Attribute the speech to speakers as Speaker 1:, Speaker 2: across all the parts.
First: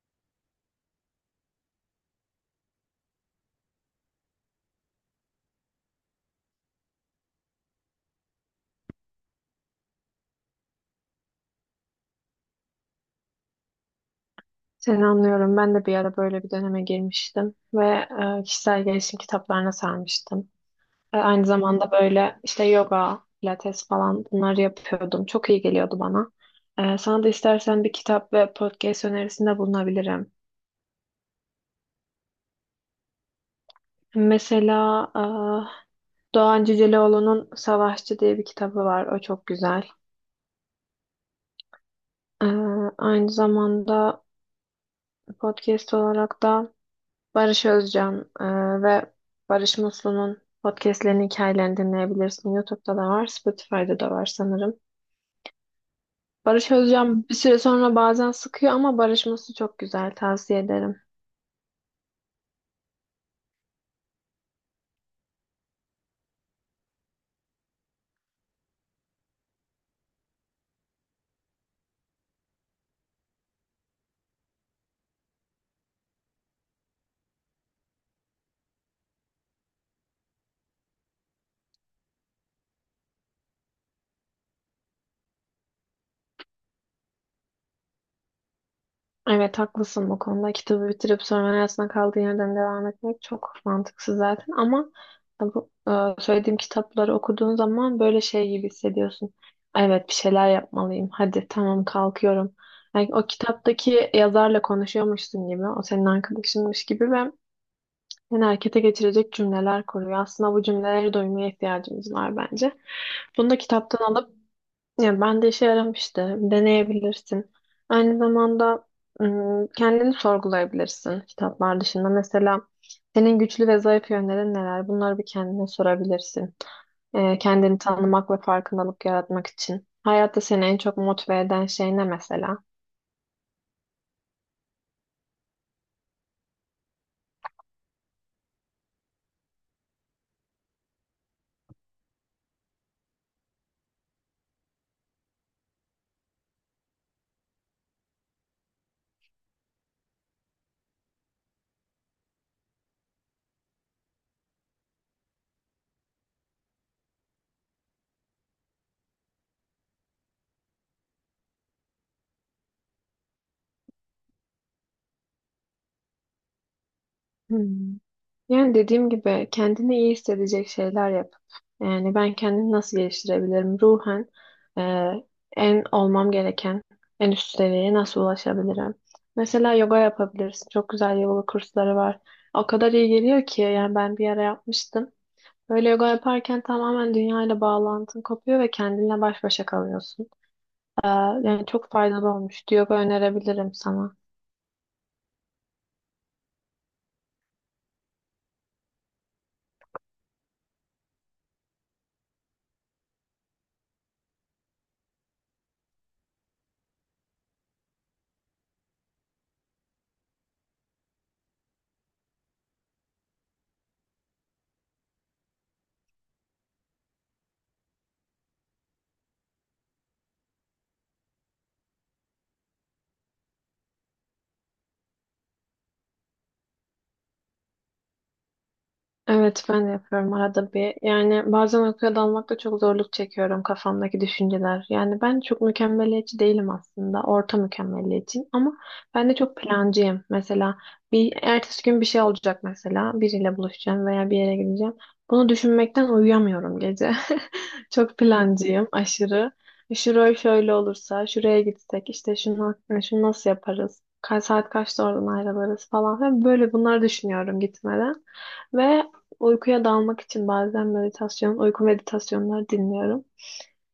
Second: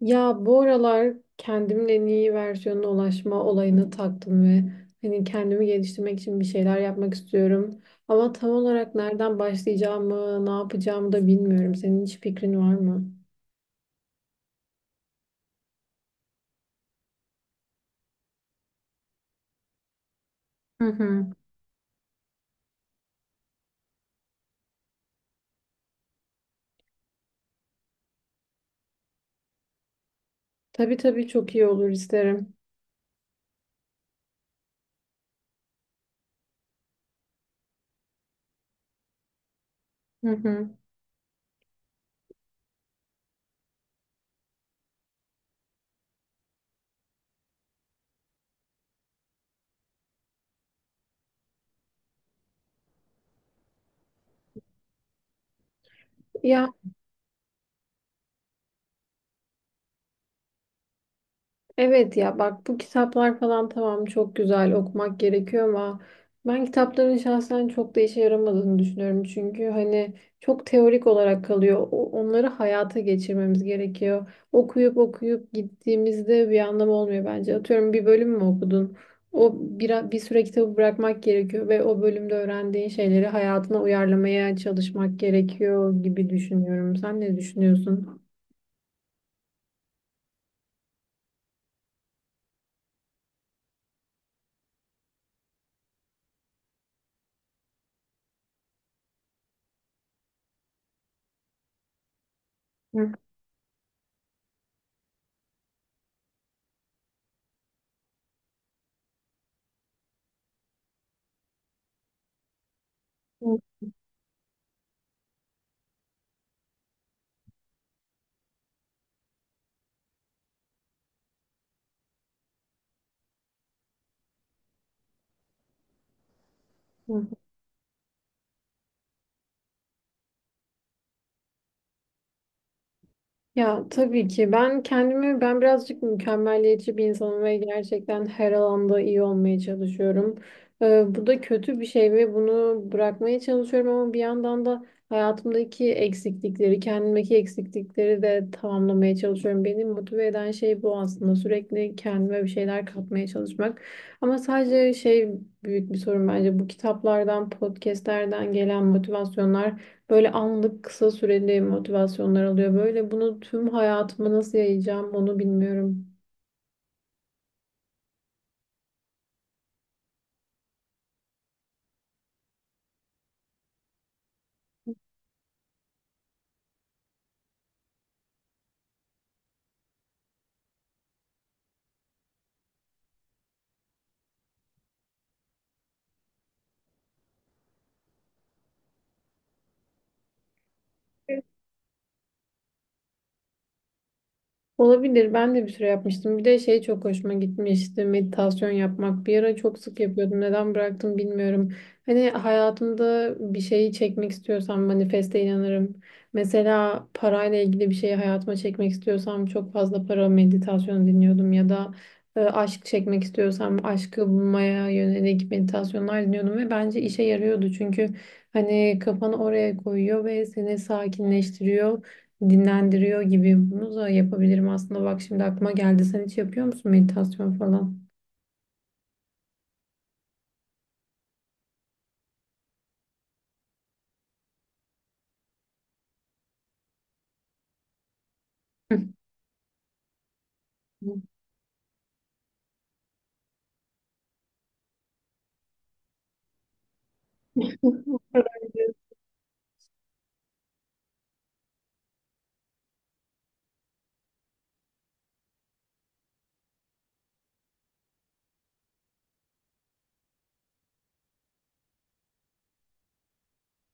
Speaker 1: Ya bu aralar kendimin en iyi versiyonuna ulaşma olayına taktım ve hani kendimi geliştirmek için bir şeyler yapmak istiyorum. Ama tam olarak nereden başlayacağımı, ne yapacağımı da bilmiyorum. Senin hiç fikrin var mı?
Speaker 2: Seni anlıyorum. Ben de bir ara böyle bir döneme girmiştim ve kişisel gelişim kitaplarına sarmıştım.
Speaker 1: Hı hı.
Speaker 2: Aynı zamanda böyle işte yoga, pilates falan bunları yapıyordum. Çok iyi geliyordu bana. Sana da istersen bir kitap ve podcast önerisinde bulunabilirim.
Speaker 1: Tabii tabii, çok iyi olur, isterim.
Speaker 2: Mesela Doğan Cüceloğlu'nun Savaşçı diye bir kitabı var. O çok güzel.
Speaker 1: Hı hı.
Speaker 2: E, Aynı zamanda podcast olarak da Barış Özcan ve Barış Muslu'nun podcastlerinin hikayelerini dinleyebilirsin. YouTube'da da var, Spotify'da da var sanırım.
Speaker 1: Ya,
Speaker 2: Barış Özcan bir süre sonra bazen sıkıyor ama Barış Muslu çok güzel, tavsiye ederim.
Speaker 1: evet ya, bak bu kitaplar falan tamam, çok güzel, okumak gerekiyor ama ben kitapların şahsen çok da işe yaramadığını düşünüyorum. Çünkü hani çok teorik olarak kalıyor. Onları hayata geçirmemiz gerekiyor. Okuyup okuyup gittiğimizde bir anlamı olmuyor bence. Atıyorum, bir bölüm mü okudun? O bir süre kitabı bırakmak gerekiyor ve o bölümde öğrendiğin şeyleri hayatına uyarlamaya çalışmak gerekiyor gibi düşünüyorum. Sen ne düşünüyorsun?
Speaker 2: Evet haklısın bu konuda. Kitabı bitirip sonra arasında kaldığı yerden devam etmek çok mantıksız zaten ama bu söylediğim kitapları okuduğun zaman böyle şey gibi hissediyorsun. Evet bir şeyler yapmalıyım. Hadi tamam kalkıyorum. Yani
Speaker 1: Hı,
Speaker 2: o kitaptaki yazarla konuşuyormuşsun gibi, o senin arkadaşınmış gibi ve seni harekete geçirecek cümleler kuruyor. Aslında bu cümleleri duymaya ihtiyacımız var bence. Bunu
Speaker 1: hı,
Speaker 2: da kitaptan alıp ya ben de işe yaramıştı. Deneyebilirsin. Aynı zamanda kendini sorgulayabilirsin kitaplar dışında. Mesela senin güçlü ve zayıf yönlerin neler? Bunları bir kendine sorabilirsin. Kendini tanımak ve farkındalık yaratmak için. Hayatta seni en çok motive eden şey ne mesela?
Speaker 1: ya tabii ki, ben birazcık mükemmeliyetçi bir insanım ve gerçekten her alanda iyi olmaya çalışıyorum. Bu da kötü bir şey ve bunu bırakmaya çalışıyorum ama bir yandan da hayatımdaki eksiklikleri, kendimdeki eksiklikleri de tamamlamaya çalışıyorum. Beni motive eden şey bu aslında. Sürekli kendime bir şeyler katmaya çalışmak. Ama sadece şey, büyük bir sorun bence bu kitaplardan, podcastlerden gelen motivasyonlar. Böyle anlık, kısa süreli motivasyonlar alıyor. Böyle bunu tüm hayatıma nasıl yayacağım onu bilmiyorum.
Speaker 2: Hmm. Yani dediğim gibi kendini iyi hissedecek şeyler yap. Yani ben kendimi nasıl geliştirebilirim? Ruhen e, en olmam gereken en üst seviyeye nasıl ulaşabilirim? Mesela yoga yapabilirsin. Çok güzel yoga kursları var. O kadar iyi geliyor ki yani ben bir ara yapmıştım. Böyle yoga yaparken tamamen dünyayla bağlantın kopuyor ve kendinle baş başa kalıyorsun. Yani çok faydalı olmuştu. Yoga önerebilirim sana.
Speaker 1: Olabilir. Ben de bir süre yapmıştım. Bir de şey çok hoşuma gitmişti: meditasyon yapmak. Bir ara çok sık yapıyordum. Neden bıraktım bilmiyorum. Hani hayatımda bir şeyi çekmek istiyorsam manifeste inanırım. Mesela parayla ilgili bir şeyi hayatıma çekmek istiyorsam çok fazla para meditasyonu dinliyordum. Ya da aşk çekmek istiyorsam aşkı bulmaya yönelik meditasyonlar dinliyordum. Ve bence işe yarıyordu. Çünkü hani kafanı oraya koyuyor ve seni sakinleştiriyor, dinlendiriyor gibi. Bunu da yapabilirim aslında. Bak şimdi aklıma geldi. Sen hiç yapıyor musun meditasyon falan?
Speaker 2: Evet ben de yapıyorum arada bir. Yani bazen uykuya dalmakta çok zorluk çekiyorum kafamdaki düşünceler. Yani ben çok mükemmeliyetçi değilim aslında. Orta mükemmeliyetçiyim ama ben de çok plancıyım. Mesela bir ertesi gün bir şey olacak mesela. Biriyle buluşacağım veya bir yere gideceğim. Bunu düşünmekten uyuyamıyorum gece. Çok plancıyım aşırı. Şurayı şöyle olursa, şuraya gitsek, işte şunu, şunu nasıl yaparız? Kaç saat kaçta oradan ayrılırız falan. Ve böyle bunları düşünüyorum gitmeden. Ve uykuya dalmak için bazen meditasyon, uyku meditasyonları dinliyorum.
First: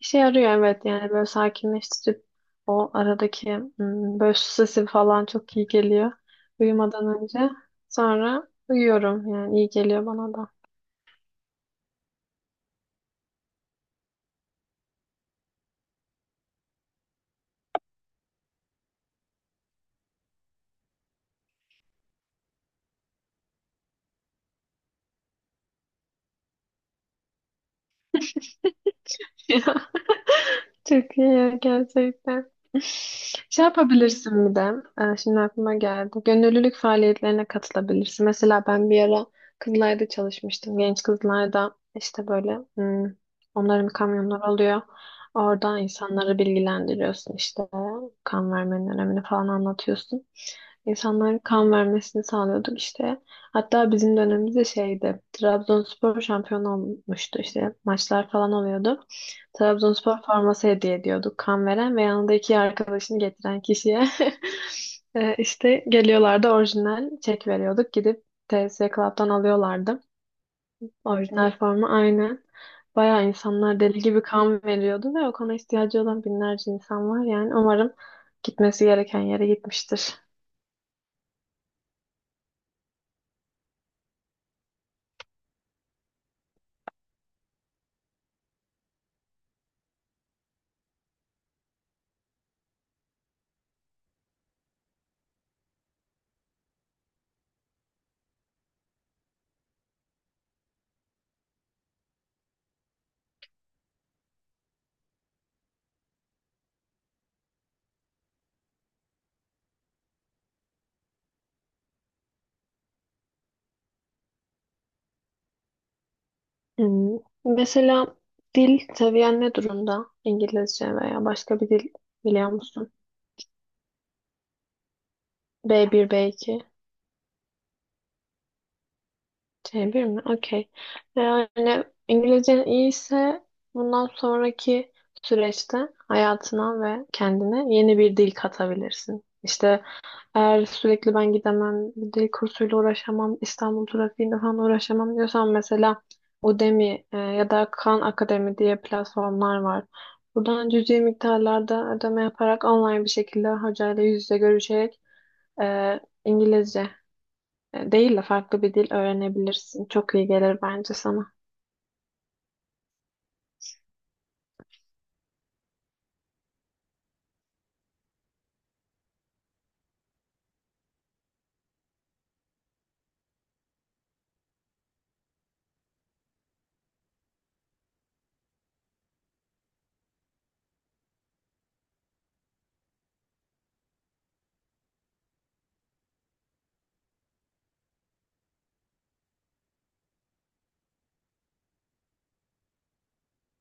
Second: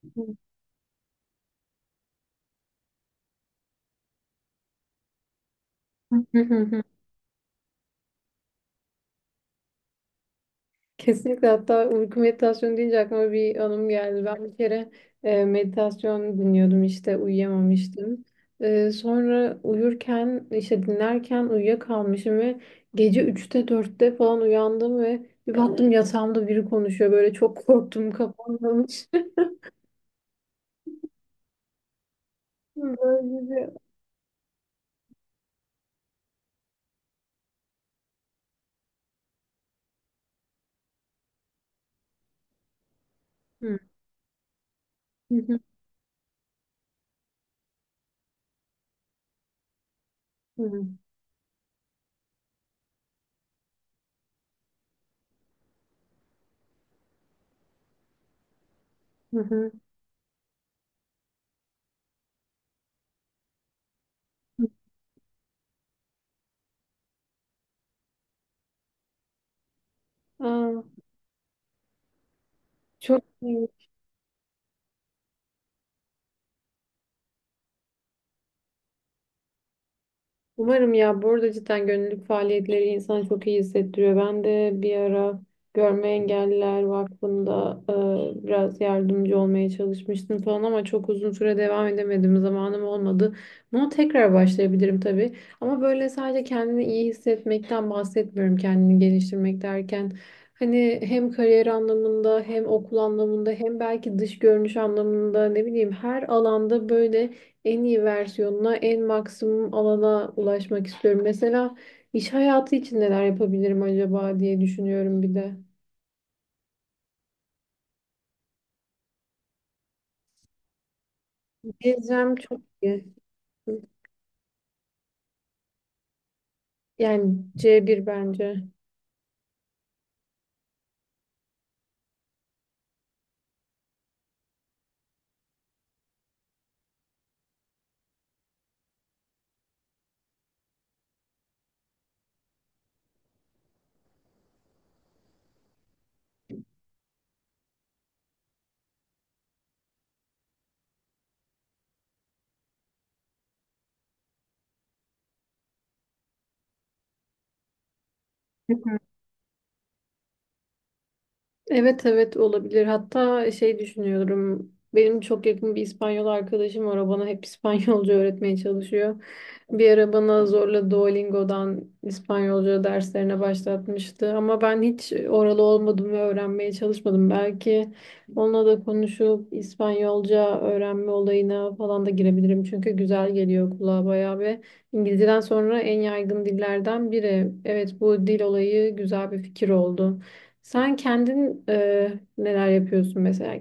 Speaker 2: İşe yarıyor evet yani böyle sakinleştirip o aradaki böyle su sesi falan çok iyi geliyor uyumadan önce. Sonra uyuyorum yani iyi geliyor bana da.
Speaker 1: Kesinlikle. Hatta uyku meditasyonu deyince aklıma bir anım geldi. Ben bir kere meditasyon dinliyordum işte, uyuyamamıştım. Sonra uyurken, işte dinlerken uyuyakalmışım ve gece üçte dörtte falan uyandım ve bir baktım yatağımda biri konuşuyor. Böyle çok korktum, kapanmamış.
Speaker 2: Çok iyi ya, gerçekten.
Speaker 1: Böyle
Speaker 2: Şey
Speaker 1: bir...
Speaker 2: yapabilirsin bir de. Şimdi aklıma geldi. Gönüllülük faaliyetlerine katılabilirsin. Mesela ben bir ara kızlarda çalışmıştım. Genç kızlarda işte böyle onların kamyonları oluyor.
Speaker 1: Hı.
Speaker 2: Orada insanları bilgilendiriyorsun işte. Kan vermenin önemini falan anlatıyorsun.
Speaker 1: Hı hı.
Speaker 2: İnsanların kan vermesini sağlıyorduk işte. Hatta bizim dönemimizde şeydi. Trabzonspor şampiyon olmuştu işte. Maçlar falan oluyordu.
Speaker 1: Hı. Hı.
Speaker 2: Trabzonspor forması hediye ediyorduk kan veren ve yanında iki arkadaşını getiren kişiye. İşte geliyorlardı orijinal çek veriyorduk. Gidip TSC Club'dan alıyorlardı.
Speaker 1: Aa,
Speaker 2: Orijinal forma aynen.
Speaker 1: çok
Speaker 2: Bayağı
Speaker 1: iyi.
Speaker 2: insanlar deli gibi kan veriyordu ve o kana ihtiyacı olan binlerce insan var. Yani umarım gitmesi gereken yere gitmiştir.
Speaker 1: Umarım ya. Bu arada cidden gönüllülük faaliyetleri insanı çok iyi hissettiriyor. Ben de bir ara Görme Engelliler Vakfı'nda biraz yardımcı olmaya çalışmıştım falan ama çok uzun süre devam edemedim. Zamanım olmadı. Bunu tekrar başlayabilirim tabii. Ama böyle sadece kendini iyi hissetmekten bahsetmiyorum. Kendini geliştirmek derken hani hem kariyer anlamında, hem okul anlamında, hem belki dış görünüş anlamında, ne bileyim, her alanda böyle en iyi versiyonuna, en maksimum alana ulaşmak istiyorum. Mesela iş hayatı için neler yapabilirim acaba diye düşünüyorum bir de.
Speaker 2: Hmm. Mesela dil seviyen ne durumda? İngilizce veya başka bir dil
Speaker 1: Gezem
Speaker 2: biliyor
Speaker 1: çok
Speaker 2: musun?
Speaker 1: iyi.
Speaker 2: B1, B2.
Speaker 1: Yani C1 bence.
Speaker 2: C bir mi? Okey. Yani İngilizcen iyiyse bundan sonraki süreçte hayatına ve kendine yeni bir dil katabilirsin. İşte eğer sürekli ben gidemem, bir dil kursuyla uğraşamam, İstanbul trafiğinde falan uğraşamam diyorsan mesela Udemy ya da Khan Akademi diye platformlar var. Buradan cüzi miktarlarda ödeme yaparak online bir şekilde hocayla yüz yüze görüşerek e, İngilizce değil de farklı bir dil öğrenebilirsin. Çok iyi gelir bence sana.
Speaker 1: Evet evet, olabilir. Hatta şey düşünüyorum. Benim çok yakın bir İspanyol arkadaşım var. O bana hep İspanyolca öğretmeye çalışıyor. Bir ara bana zorla Duolingo'dan İspanyolca derslerine başlatmıştı. Ama ben hiç oralı olmadım ve öğrenmeye çalışmadım. Belki onunla da konuşup İspanyolca öğrenme olayına falan da girebilirim. Çünkü güzel geliyor kulağa bayağı ve İngilizceden sonra en yaygın dillerden biri. Evet, bu dil olayı güzel bir fikir oldu. Sen kendin neler yapıyorsun mesela?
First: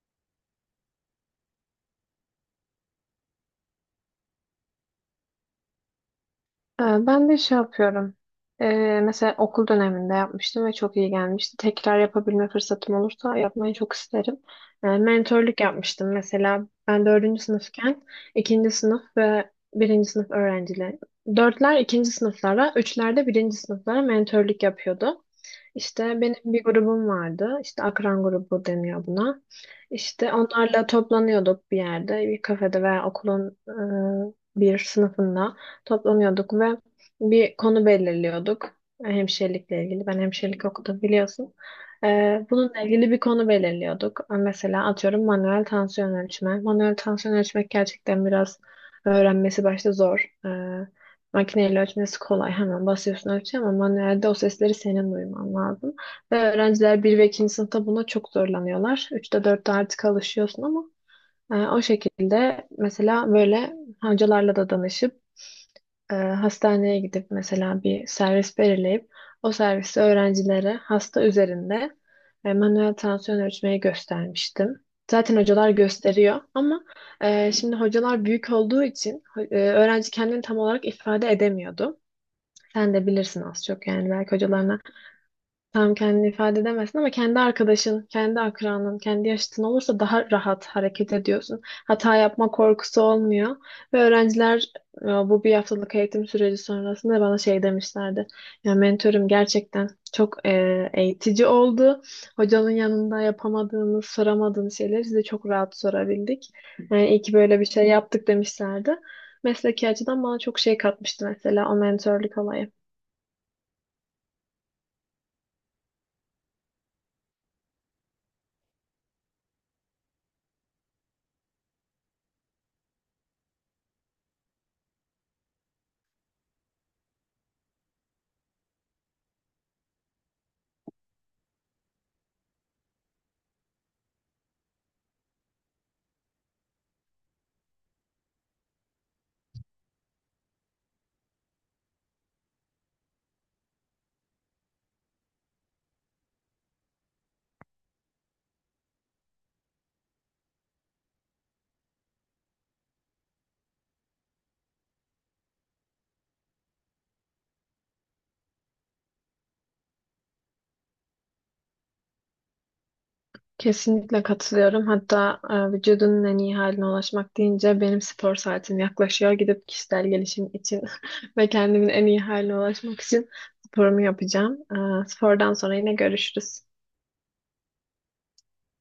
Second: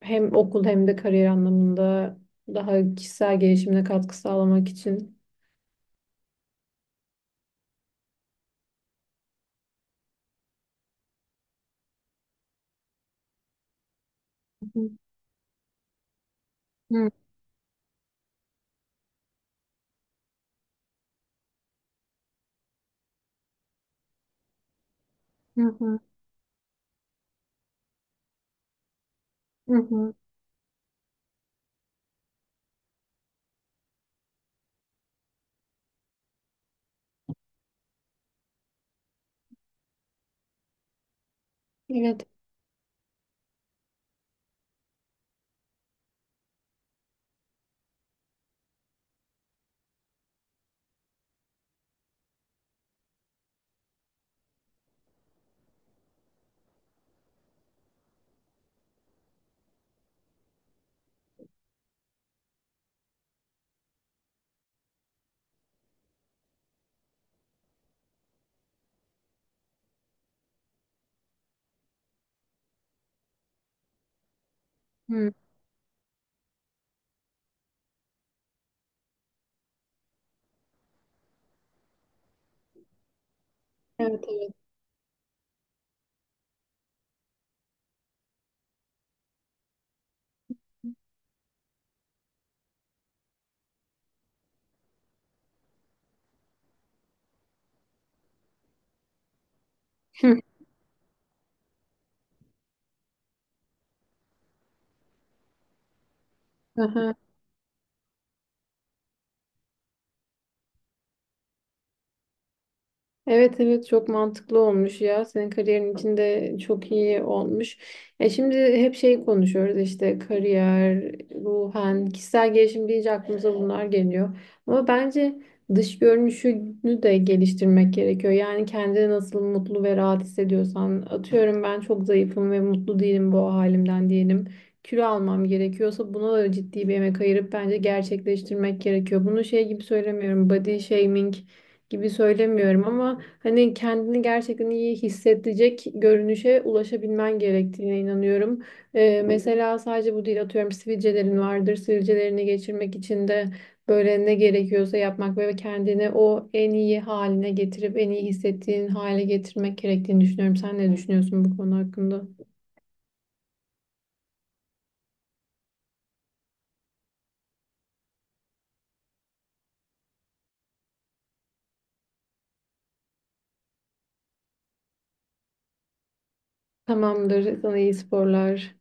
Speaker 1: Hem okul hem de kariyer anlamında, daha kişisel gelişimine katkı sağlamak için.
Speaker 2: Ben de şey yapıyorum. Mesela okul döneminde yapmıştım ve çok iyi gelmişti. Tekrar yapabilme fırsatım olursa yapmayı çok isterim.
Speaker 1: Hı
Speaker 2: Mentörlük yapmıştım. Mesela ben
Speaker 1: hı,
Speaker 2: dördüncü sınıfken ikinci sınıf ve birinci sınıf öğrencileri. Dörtler ikinci sınıflara, üçler de birinci sınıflara mentörlük yapıyordu.
Speaker 1: hı hı.
Speaker 2: İşte benim bir grubum vardı. İşte akran grubu deniyor buna.
Speaker 1: Hı hı.
Speaker 2: İşte onlarla toplanıyorduk bir yerde, bir kafede veya okulun bir sınıfında toplanıyorduk ve bir konu belirliyorduk. Hemşirelikle ilgili. Ben hemşirelik okudum biliyorsun.
Speaker 1: Evet.
Speaker 2: Bununla ilgili bir konu belirliyorduk. Mesela atıyorum manuel tansiyon ölçme. Manuel tansiyon ölçmek gerçekten biraz öğrenmesi başta zor. Makineyle ölçmesi kolay. Hemen basıyorsun ölçüyor ama manuelde o sesleri senin duyman lazım. Ve öğrenciler bir ve 2. sınıfta buna çok zorlanıyorlar. 3'te 4'te artık alışıyorsun ama o şekilde mesela böyle hocalarla da danışıp hastaneye gidip mesela bir servis belirleyip o servisi öğrencilere hasta üzerinde manuel tansiyon ölçmeyi göstermiştim.
Speaker 1: Hı.
Speaker 2: Zaten hocalar gösteriyor ama şimdi hocalar büyük olduğu için öğrenci kendini tam olarak ifade edemiyordu. Sen de bilirsin az çok yani
Speaker 1: Evet
Speaker 2: belki
Speaker 1: evet.
Speaker 2: hocalarına tam kendini ifade edemezsin ama kendi arkadaşın, kendi akranın, kendi yaşıtın olursa daha rahat hareket ediyorsun. Hata yapma korkusu olmuyor. Ve öğrenciler bu bir haftalık eğitim süreci sonrasında bana şey demişlerdi. Ya mentorum gerçekten
Speaker 1: Hı.
Speaker 2: çok eğitici oldu. Hocanın yanında yapamadığımız, soramadığımız şeyleri size çok rahat sorabildik. Yani
Speaker 1: Aha.
Speaker 2: iyi ki böyle bir şey yaptık demişlerdi. Mesleki açıdan bana çok şey katmıştı mesela o mentorluk olayı.
Speaker 1: Evet evet, çok mantıklı olmuş ya. Senin kariyerin içinde çok iyi olmuş. E şimdi hep şey konuşuyoruz, işte kariyer, ruhen, kişisel gelişim deyince aklımıza bunlar geliyor. Ama bence dış görünüşünü de geliştirmek gerekiyor. Yani kendini nasıl mutlu ve rahat hissediyorsan, atıyorum ben çok zayıfım ve mutlu değilim bu halimden diyelim. Kilo almam gerekiyorsa buna da ciddi bir emek ayırıp bence gerçekleştirmek gerekiyor. Bunu şey gibi söylemiyorum, body shaming gibi söylemiyorum ama hani kendini gerçekten iyi hissedecek görünüşe ulaşabilmen gerektiğine inanıyorum. Mesela sadece bu değil, atıyorum sivilcelerin vardır. Sivilcelerini geçirmek için de böyle ne gerekiyorsa yapmak ve kendini o en iyi haline getirip en iyi hissettiğin hale getirmek gerektiğini düşünüyorum. Sen ne düşünüyorsun bu konu hakkında?
Speaker 2: Kesinlikle katılıyorum. Hatta vücudunun en iyi haline ulaşmak deyince benim spor saatim yaklaşıyor. Gidip kişisel gelişim için ve kendimin en iyi haline ulaşmak için sporumu yapacağım. Spordan sonra yine görüşürüz.
Speaker 1: Tamamdır. Sana iyi sporlar.